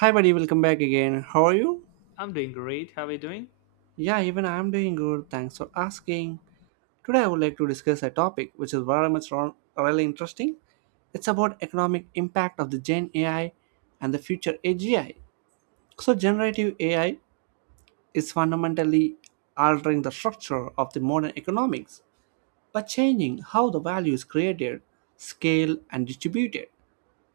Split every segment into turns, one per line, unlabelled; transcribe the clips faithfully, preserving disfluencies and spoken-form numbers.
Hi, buddy, welcome back again. How are you?
I'm doing great. How are you doing?
Yeah, even I'm doing good. Thanks for asking. Today, I would like to discuss a topic which is very much ro- really interesting. It's about economic impact of the Gen A I and the future A G I. So generative A I is fundamentally altering the structure of the modern economics by changing how the value is created, scaled, and distributed.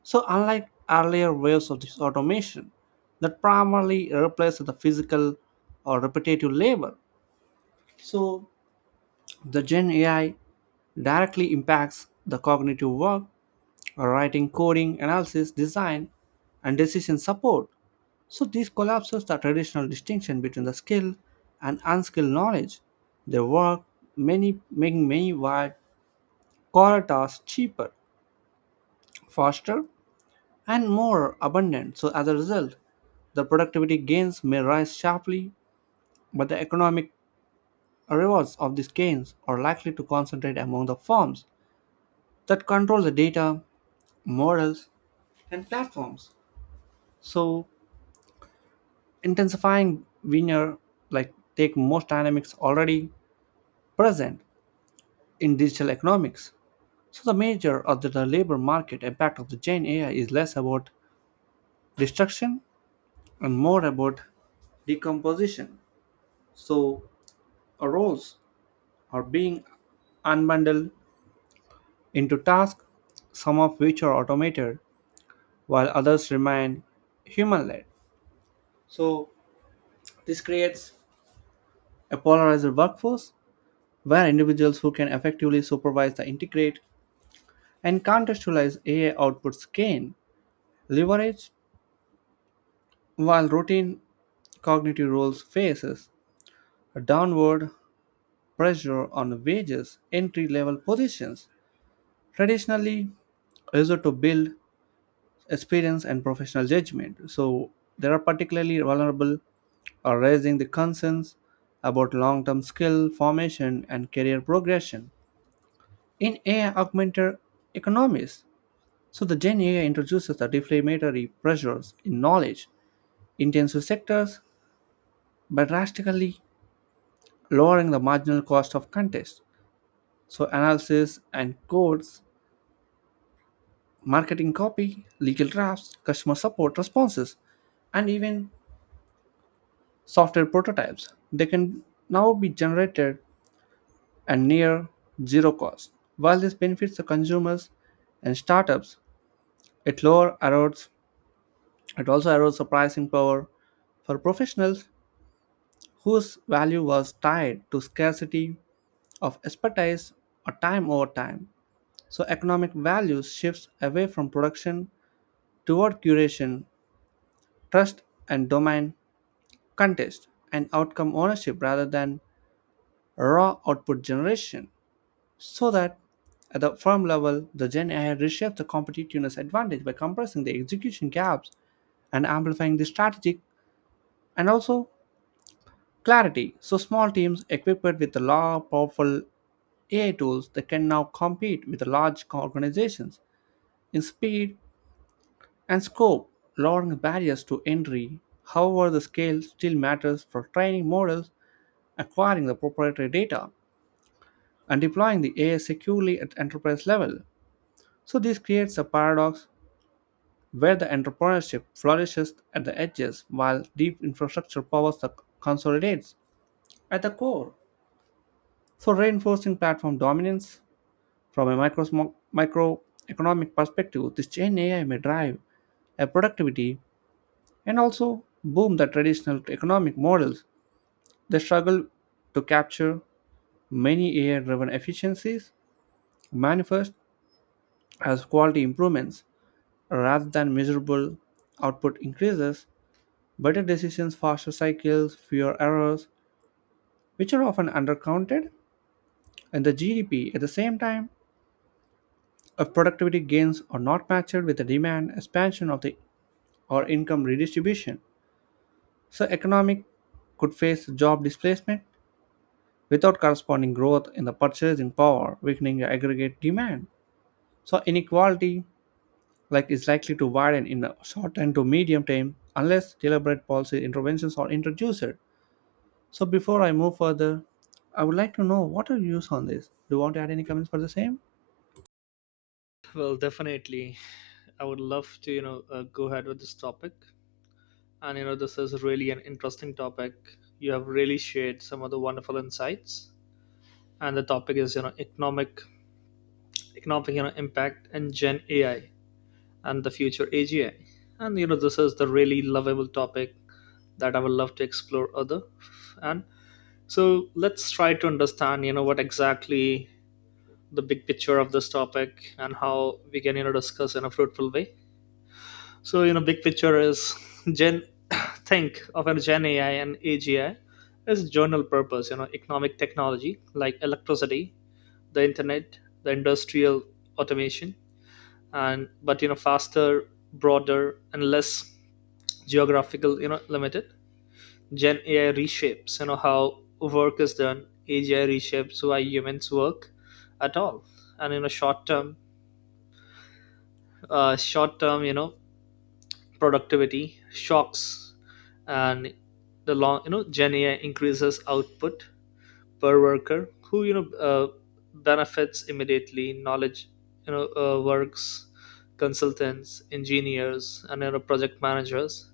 So, unlike earlier waves of this automation that primarily replaced the physical or repetitive labor, so the Gen A I directly impacts the cognitive work, writing, coding, analysis, design, and decision support. So this collapses the traditional distinction between the skilled and unskilled knowledge. They work many, making many wide core tasks cheaper, faster, and more abundant. So as a result, the productivity gains may rise sharply, but the economic rewards of these gains are likely to concentrate among the firms that control the data, models, and platforms. So, intensifying winner like take most dynamics already present in digital economics. So the major of the the labor market impact of the Gen A I is less about destruction and more about decomposition. So roles are being unbundled into tasks, some of which are automated while others remain human led. So this creates a polarized workforce where individuals who can effectively supervise the integrate and contextualize A I outputs gain leverage while routine cognitive roles faces a downward pressure on wages entry level positions traditionally used to build experience and professional judgment. So they are particularly vulnerable or raising the concerns about long-term skill formation and career progression. In A I augmented economies, so the Gen A I introduces the deflationary pressures in knowledge intensive sectors by drastically lowering the marginal cost of contest. So analysis and codes, marketing copy, legal drafts, customer support responses, and even software prototypes. They can now be generated at near zero cost. While this benefits the consumers and startups, it lower erodes it also erodes the pricing power for professionals whose value was tied to scarcity of expertise or time over time. So economic value shifts away from production toward curation, trust and domain contest and outcome ownership rather than raw output generation. So that at the firm level, the Gen A I reshapes the competitiveness advantage by compressing the execution gaps and amplifying the strategic and also clarity. So small teams equipped with the law powerful A I tools that can now compete with the large co- organizations in speed and scope, lowering barriers to entry. However, the scale still matters for training models, acquiring the proprietary data, and deploying the A I securely at enterprise level. So this creates a paradox where the entrepreneurship flourishes at the edges while deep infrastructure powers the consolidates at the core. So reinforcing platform dominance from a micro microeconomic perspective, this Gen A I may drive a productivity and also boom the traditional economic models. They struggle to capture many A I-driven efficiencies manifest as quality improvements rather than measurable output increases. Better decisions, faster cycles, fewer errors, which are often undercounted in the G D P. At the same time, if productivity gains are not matched with the demand expansion of the or income redistribution, so economic could face job displacement without corresponding growth in the purchasing power, weakening the aggregate demand. So inequality like is likely to widen in the short and to medium term unless deliberate policy interventions are introduced. So before I move further, I would like to know what are your views on this. Do you want to add any comments for the same?
Well, definitely. I would love to, you know, uh, go ahead with this topic. And, you know, this is really an interesting topic. You have really shared some of the wonderful insights. And the topic is, you know, economic, economic, you know, impact and Gen A I and the future A G I. And, you know, this is the really lovable topic that I would love to explore other. And so let's try to understand, you know, what exactly the big picture of this topic and how we can, you know, discuss in a fruitful way. So, you know, big picture is Gen think of a Gen A I and A G I as general purpose, you know, economic technology like electricity, the internet, the industrial automation, and but you know, faster, broader, and less geographical, you know, limited. Gen A I reshapes, you know, how work is done. A G I reshapes why humans work at all. And you know, short term, uh, short term, you know, productivity shocks and the long you know Gen AI increases output per worker who you know uh, benefits immediately knowledge you know uh, works consultants engineers and you know project managers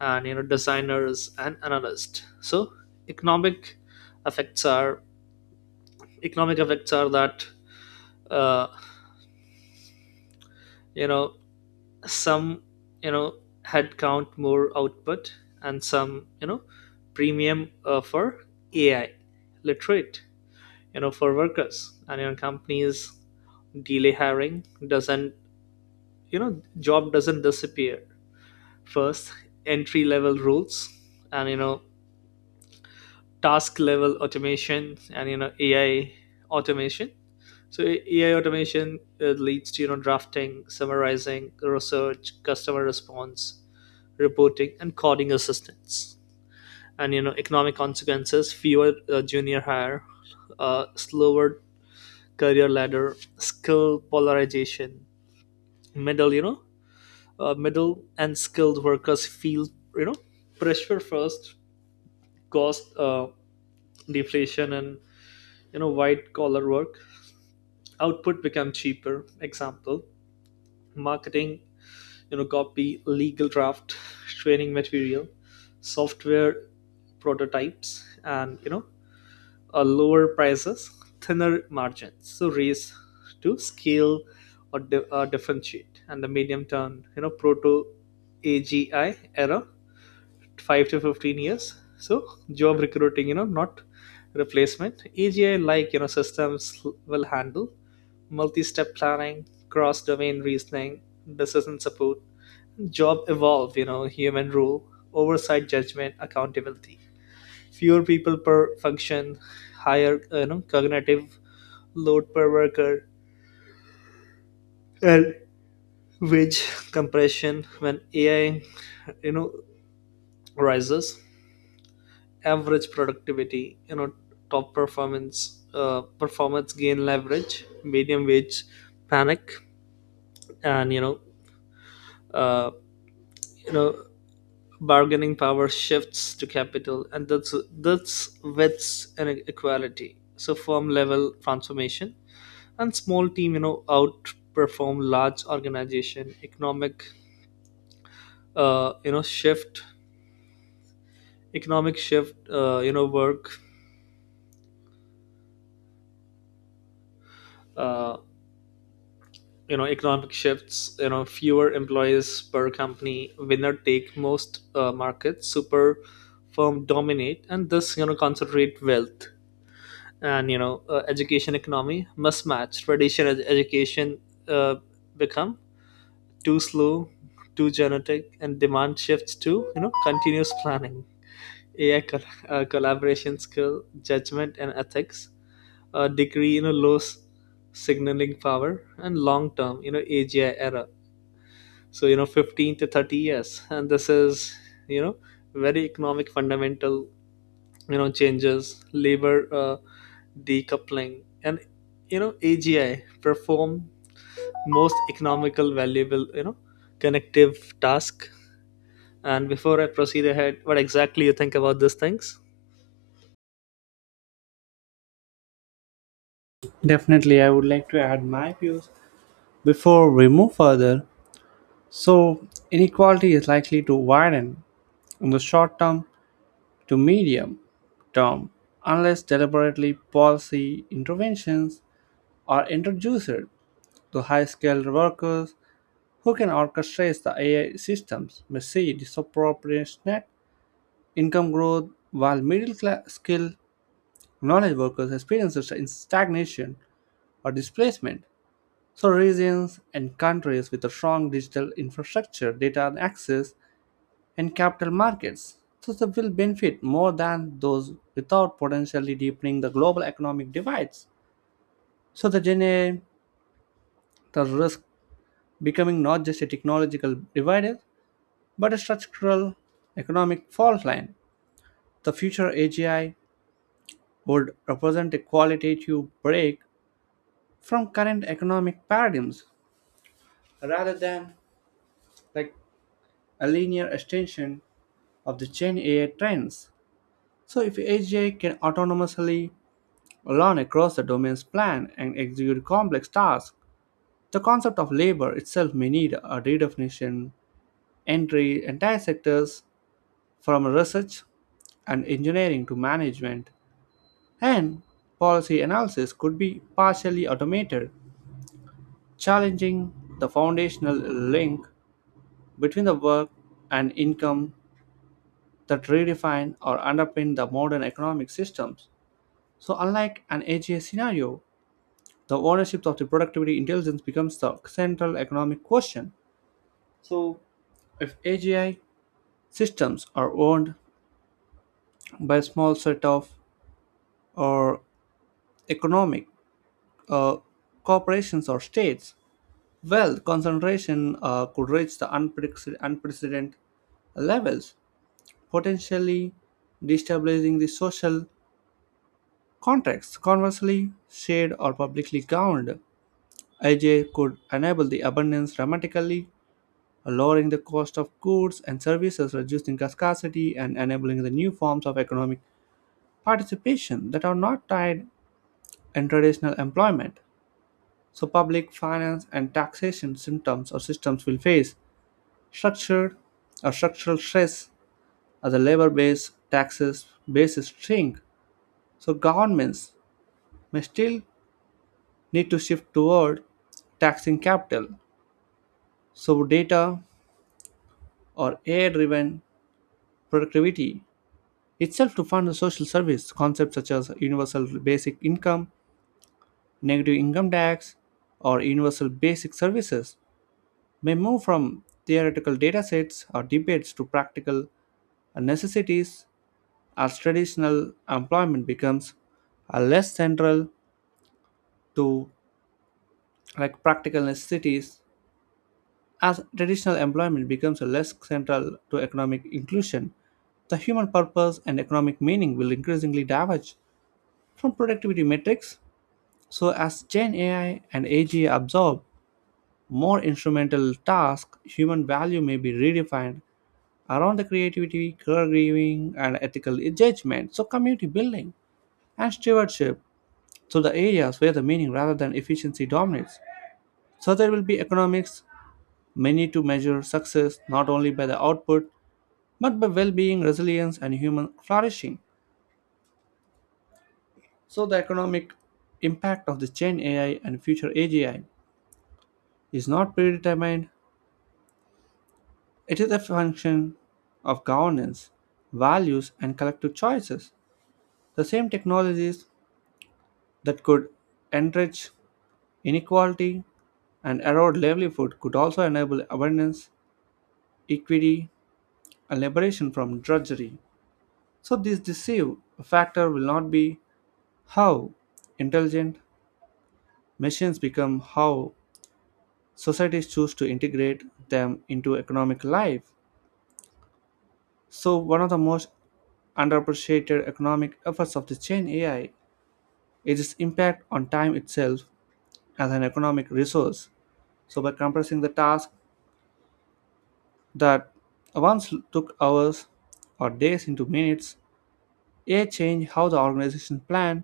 and you know designers and analysts so economic effects are economic effects are that uh, you know some you know had count more output and some you know premium uh, for AI literate you know for workers and you know companies delay hiring doesn't you know job doesn't disappear first entry level rules and you know task level automation and you know ai automation so A I automation uh, leads to you know drafting, summarizing, research, customer response, reporting, and coding assistance. And you know, economic consequences: fewer uh, junior hire, uh, slower career ladder, skill polarization, middle you know, uh, middle and skilled workers feel you know pressure first, cost uh, deflation, and you know white collar work. Output become cheaper. Example: marketing, you know, copy, legal draft, training material, software prototypes and you know uh, lower prices, thinner margins, so race to scale or di- uh, differentiate. And the medium term, you know, proto A G I era, five to fifteen years. So job recruiting, you know, not replacement. A G I like you know systems will handle multi-step planning, cross-domain reasoning, decision support, job evolve, you know, human rule, oversight, judgment, accountability fewer people per function, higher you know, cognitive load per worker, and wage compression when A I you know rises, average productivity, you know top performance, uh, performance gain leverage, medium wage panic, and you know uh, you know bargaining power shifts to capital, and that's that's widths and equality. So firm level transformation and small team you know outperform large organization economic uh, you know shift economic shift uh, you know work uh, you know economic shifts you know fewer employees per company winner take most uh, markets super firm dominate and this you know concentrate wealth and you know uh, education economy mismatch traditional ed- education uh, become too slow too genetic and demand shifts to you know continuous planning A I col- uh, collaboration skill, judgment and ethics, a degree, you know, low s- signaling power, and long term, you know, A G I era. So, you know, fifteen to thirty years. And this is, you know, very economic fundamental, you know, changes, labor uh, decoupling, and, you know, A G I perform most economical, valuable, you know, connective task. And before I proceed ahead, what exactly you think about these things?
Definitely, I would like to add my views before we move further. So inequality is likely to widen in the short term to medium term unless deliberately policy interventions are introduced to high-skilled workers who can orchestrate the A I systems may see disproportionate income growth while middle-class skilled knowledge workers experiences in stagnation or displacement. So, regions and countries with a strong digital infrastructure, data access, and capital markets so they will benefit more than those without potentially deepening the global economic divides. So the D N A the risk becoming not just a technological divide but a structural economic fault line. The future A G I would represent a qualitative break from current economic paradigms rather than like a linear extension of the Gen A I trends. So if A G I can autonomously learn across the domain's plan and execute complex tasks, the concept of labor itself may need a redefinition, entry entire sectors from research and engineering to management, and policy analysis could be partially automated, challenging the foundational link between the work and income that redefine or underpin the modern economic systems. So, unlike an A G I scenario, the ownership of the productivity intelligence becomes the central economic question. So, if A G I systems are owned by a small set of or economic uh, corporations or states, wealth concentration uh, could reach the unprecedented, unprecedented levels, potentially destabilizing the social contracts. Conversely, shared or publicly governed, I J could enable the abundance dramatically, lowering the cost of goods and services, reducing scarcity, and enabling the new forms of economic participation that are not tied in traditional employment. So, public finance and taxation symptoms or systems will face structured or structural stress as the labor base taxes bases shrink. So, governments may still need to shift toward taxing capital, so data or A I driven productivity itself to fund the social service concepts such as universal basic income, negative income tax, or universal basic services may move from theoretical datasets or debates to practical necessities as traditional employment becomes are less central to like practical necessities As traditional employment becomes less central to economic inclusion, the human purpose and economic meaning will increasingly diverge from productivity metrics. So, as Gen A I and A G I absorb more instrumental tasks, human value may be redefined around the creativity, caregiving, and ethical judgment. So, community building and stewardship. So, the areas where the meaning rather than efficiency dominates. So, there will be economics, many to measure success not only by the output but by well being, resilience, and human flourishing. So, the economic impact of the Gen A I and future A G I is not predetermined, it is a function of governance, values, and collective choices. The same technologies that could enrich inequality and erode livelihood could also enable abundance, equity, and liberation from drudgery. So, this deceive factor will not be how intelligent machines become, how societies choose to integrate them into economic life. So, one of the most underappreciated economic efforts of the Gen A I is its impact on time itself as an economic resource. So, by compressing the task that once took hours or days into minutes, A I change how the organization plan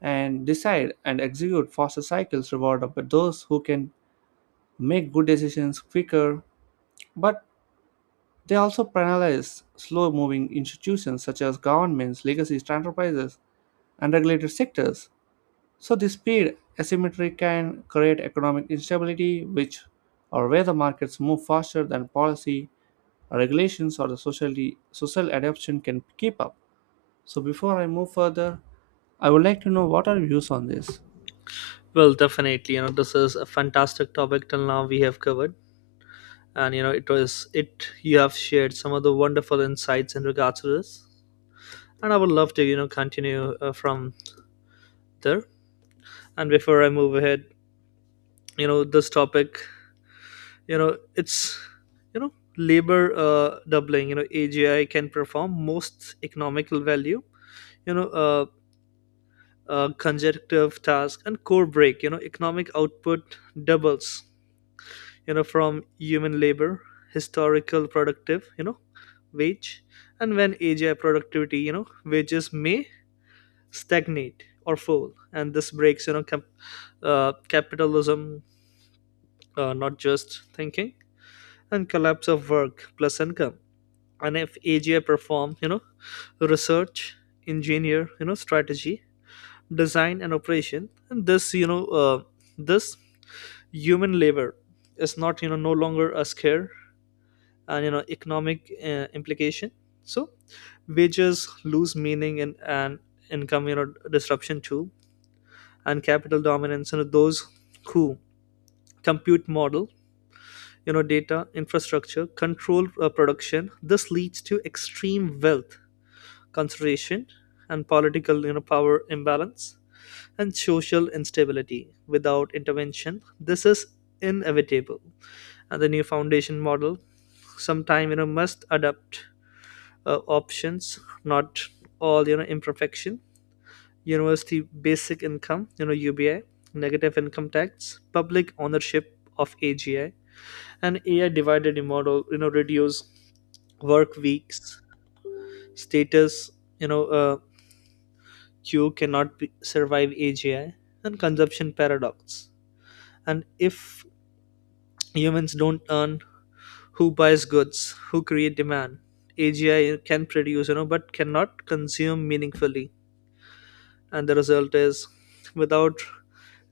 and decide and execute faster cycles reward of those who can make good decisions quicker but they also penalize slow moving institutions such as governments, legacy enterprises, and regulated sectors. So, this speed asymmetry can create economic instability, which or where the markets move faster than policy, regulations, or the socially, social adoption can keep up. So, before I move further, I would like to know what are your views on this.
Well, definitely. You know, this is a fantastic topic till now we have covered. And you know, it was it you have shared some of the wonderful insights in regards to this. And I would love to, you know, continue uh, from there. And before I move ahead, you know, this topic, you know, it's you know, labor uh, doubling, you know, A G I can perform most economical value, you know, uh, uh, conjunctive task and core break, you know, economic output doubles you know from human labor historical productive you know wage and when AGI productivity you know wages may stagnate or fall and this breaks you know cap- uh, capitalism uh, not just thinking and collapse of work plus income and if AGI perform you know research engineer you know strategy design and operation and this you know uh, this human labor is not you know no longer a scare and you know economic uh, implication so wages lose meaning and, and income you know disruption too and capital dominance you know those who compute model you know data infrastructure control uh, production this leads to extreme wealth concentration and political you know power imbalance and social instability without intervention this is inevitable and the new foundation model sometime you know must adapt uh, options, not all you know imperfection. University basic income, you know U B I, negative income tax, public ownership of A G I, and A I divided model. You know reduce work weeks, status. You know uh, Q cannot be, survive A G I and consumption paradox. And if humans don't earn, who buys goods? Who create demand? A G I can produce, you know, but cannot consume meaningfully and the result is without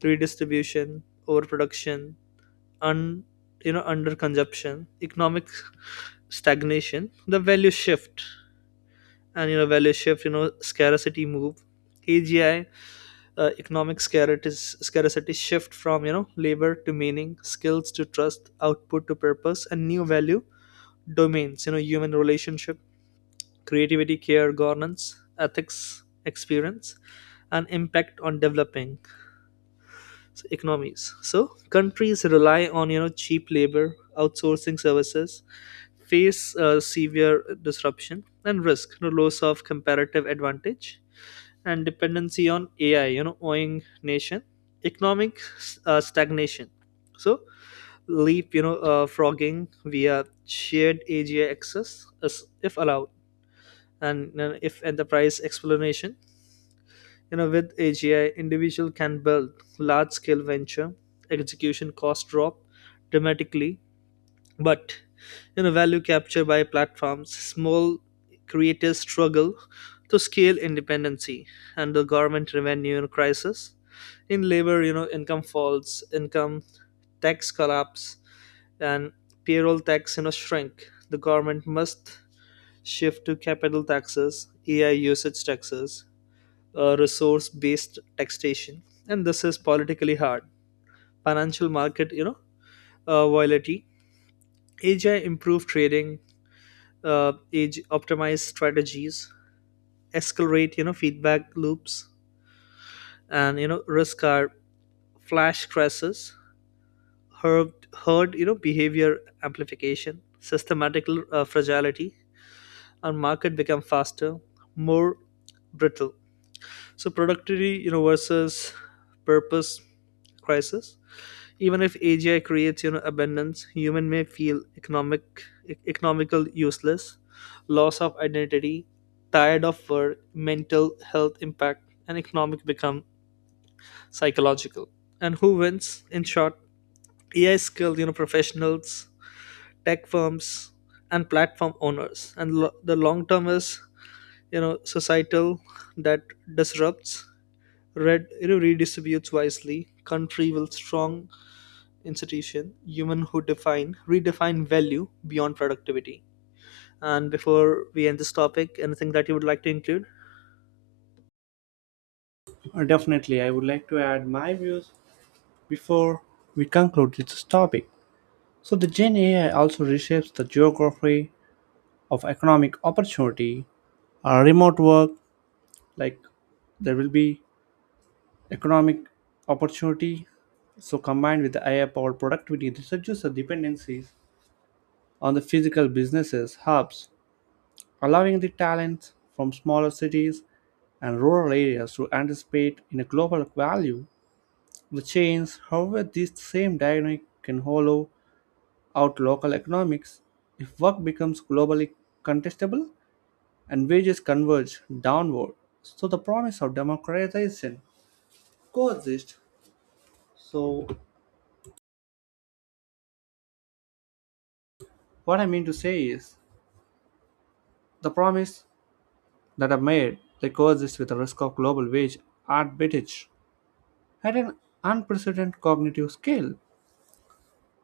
redistribution overproduction and you know under consumption economic stagnation the value shift and you know value shift you know scarcity move AGI uh, economic scarcity scarcity shift from you know labor to meaning skills to trust output to purpose and new value domains you know human relationship creativity care governance ethics experience and impact on developing so economies. So countries rely on you know cheap labor, outsourcing services, face uh, severe disruption and risk, you know, loss of comparative advantage, and dependency on A I. You know, owing nation economic uh, stagnation. So leap, you know, uh, frogging via shared A G I access, as if allowed, and uh, if enterprise explanation you know, with A G I, individual can build large-scale venture, execution cost drop dramatically, but you know, value capture by platforms, small creators struggle to scale independency, and the government revenue crisis. In labor, you know, income falls, income tax collapse, and payroll tax, you know, shrink. The government must shift to capital taxes, A I usage taxes, uh, resource based taxation and this is politically hard financial market you know uh, volatility AI improve trading uh, age optimize strategies escalate, you know feedback loops and you know risk are flash crashes herd, herd you know behavior amplification systematic uh, fragility and market become faster more brittle so productivity you know versus purpose crisis even if A G I creates you know abundance, human may feel economic e- economical useless, loss of identity, tired of work, mental health impact, and economic become psychological. And who wins? In short, A I skilled you know professionals, tech firms, and platform owners. And lo- the long term is you know societal that disrupts, red you know redistributes wisely. Country will strong institution, human who define, redefine value beyond productivity. And before we end this topic, anything that you would like to include?
Uh, Definitely, I would like to add my views before we conclude this topic. So, the Gen A I also reshapes the geography of economic opportunity uh, remote work like there will be economic opportunity so combined with the ai powered productivity this reduces the dependencies on the physical businesses hubs allowing the talents from smaller cities and rural areas to anticipate in a global value the chains however this same dynamic can hollow out local economics if work becomes globally contestable and wages converge downward. So the promise of democratization coexists. So what I mean to say is the promise that are made they coexist with the risk of global wage arbitrage at an unprecedented cognitive scale.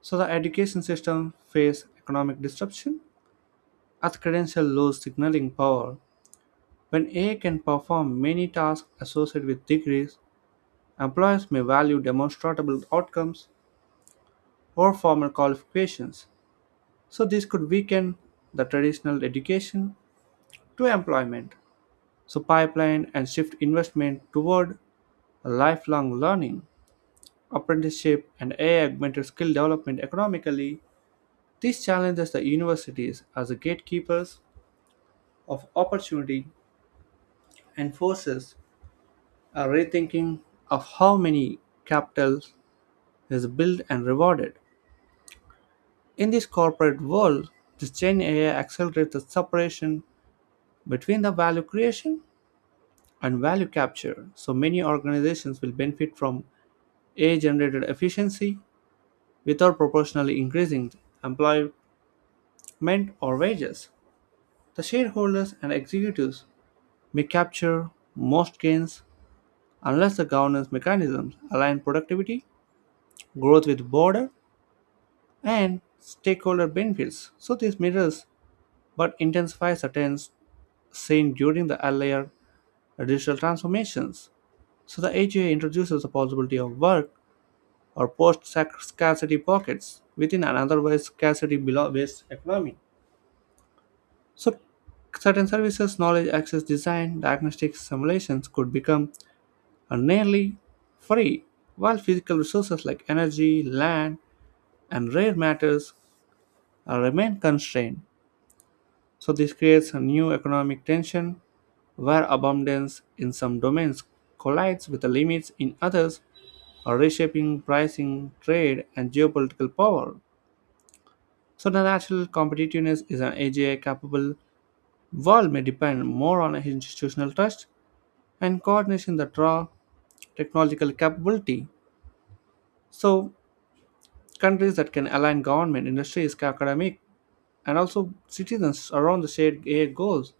So the education system face economic disruption as credential lose signaling power. When A I can perform many tasks associated with degrees, employers may value demonstrable outcomes or formal qualifications. So this could weaken the traditional education to employment. So pipeline and shift investment toward lifelong learning, apprenticeship and A I-augmented skill development economically. This challenges the universities as the gatekeepers of opportunity and forces a rethinking of how many capital is built and rewarded. In this corporate world, this Gen A I accelerates the separation between the value creation and value capture, so many organizations will benefit from A I generated efficiency without proportionally increasing employment or wages. The shareholders and executives may capture most gains unless the governance mechanisms align productivity, growth with border, and stakeholder benefits. So this mirrors but intensifies the trends seen during the earlier digital transformations. So the A G I introduces the possibility of work or post scarcity pockets within an otherwise scarcity below based economy. So, certain services, knowledge access design, diagnostics, simulations could become uh, nearly free, while physical resources like energy, land, and rare matters uh, remain constrained. So, this creates a new economic tension where abundance in some domains collides with the limits in others, or reshaping pricing, trade, and geopolitical power. So the national competitiveness is an A G I capable world may depend more on institutional trust and coordination that draw technological capability. So countries that can align government, industries, academic, and also citizens around the shared A I goals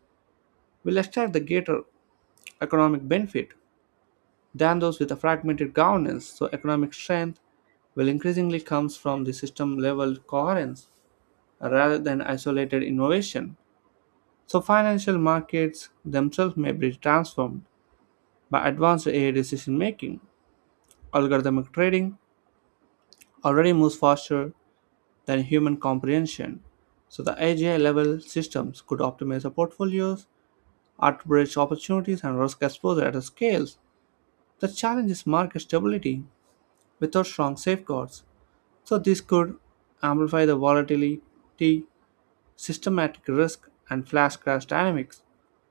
will extract the greater economic benefit than those with a fragmented governance. So economic strength will increasingly comes from the system level coherence rather than isolated innovation. So, financial markets themselves may be transformed by advanced A I decision making. Algorithmic trading already moves faster than human comprehension. So, the A G I level systems could optimize our portfolios, arbitrage opportunities, and risk exposure at a scale that challenges market stability without strong safeguards. So, this could amplify the volatility, systematic risk, and flash crash dynamics,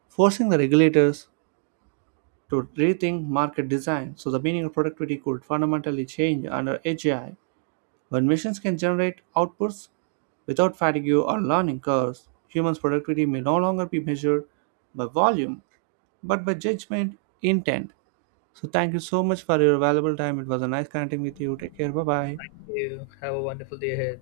forcing the regulators to rethink market design so the meaning of productivity could fundamentally change under A G I. When machines can generate outputs without fatigue or learning curves, humans' productivity may no longer be measured by volume but by judgment intent. So, thank you so much for your valuable time. It was a nice connecting with you. Take care. Bye bye.
You have a wonderful day ahead.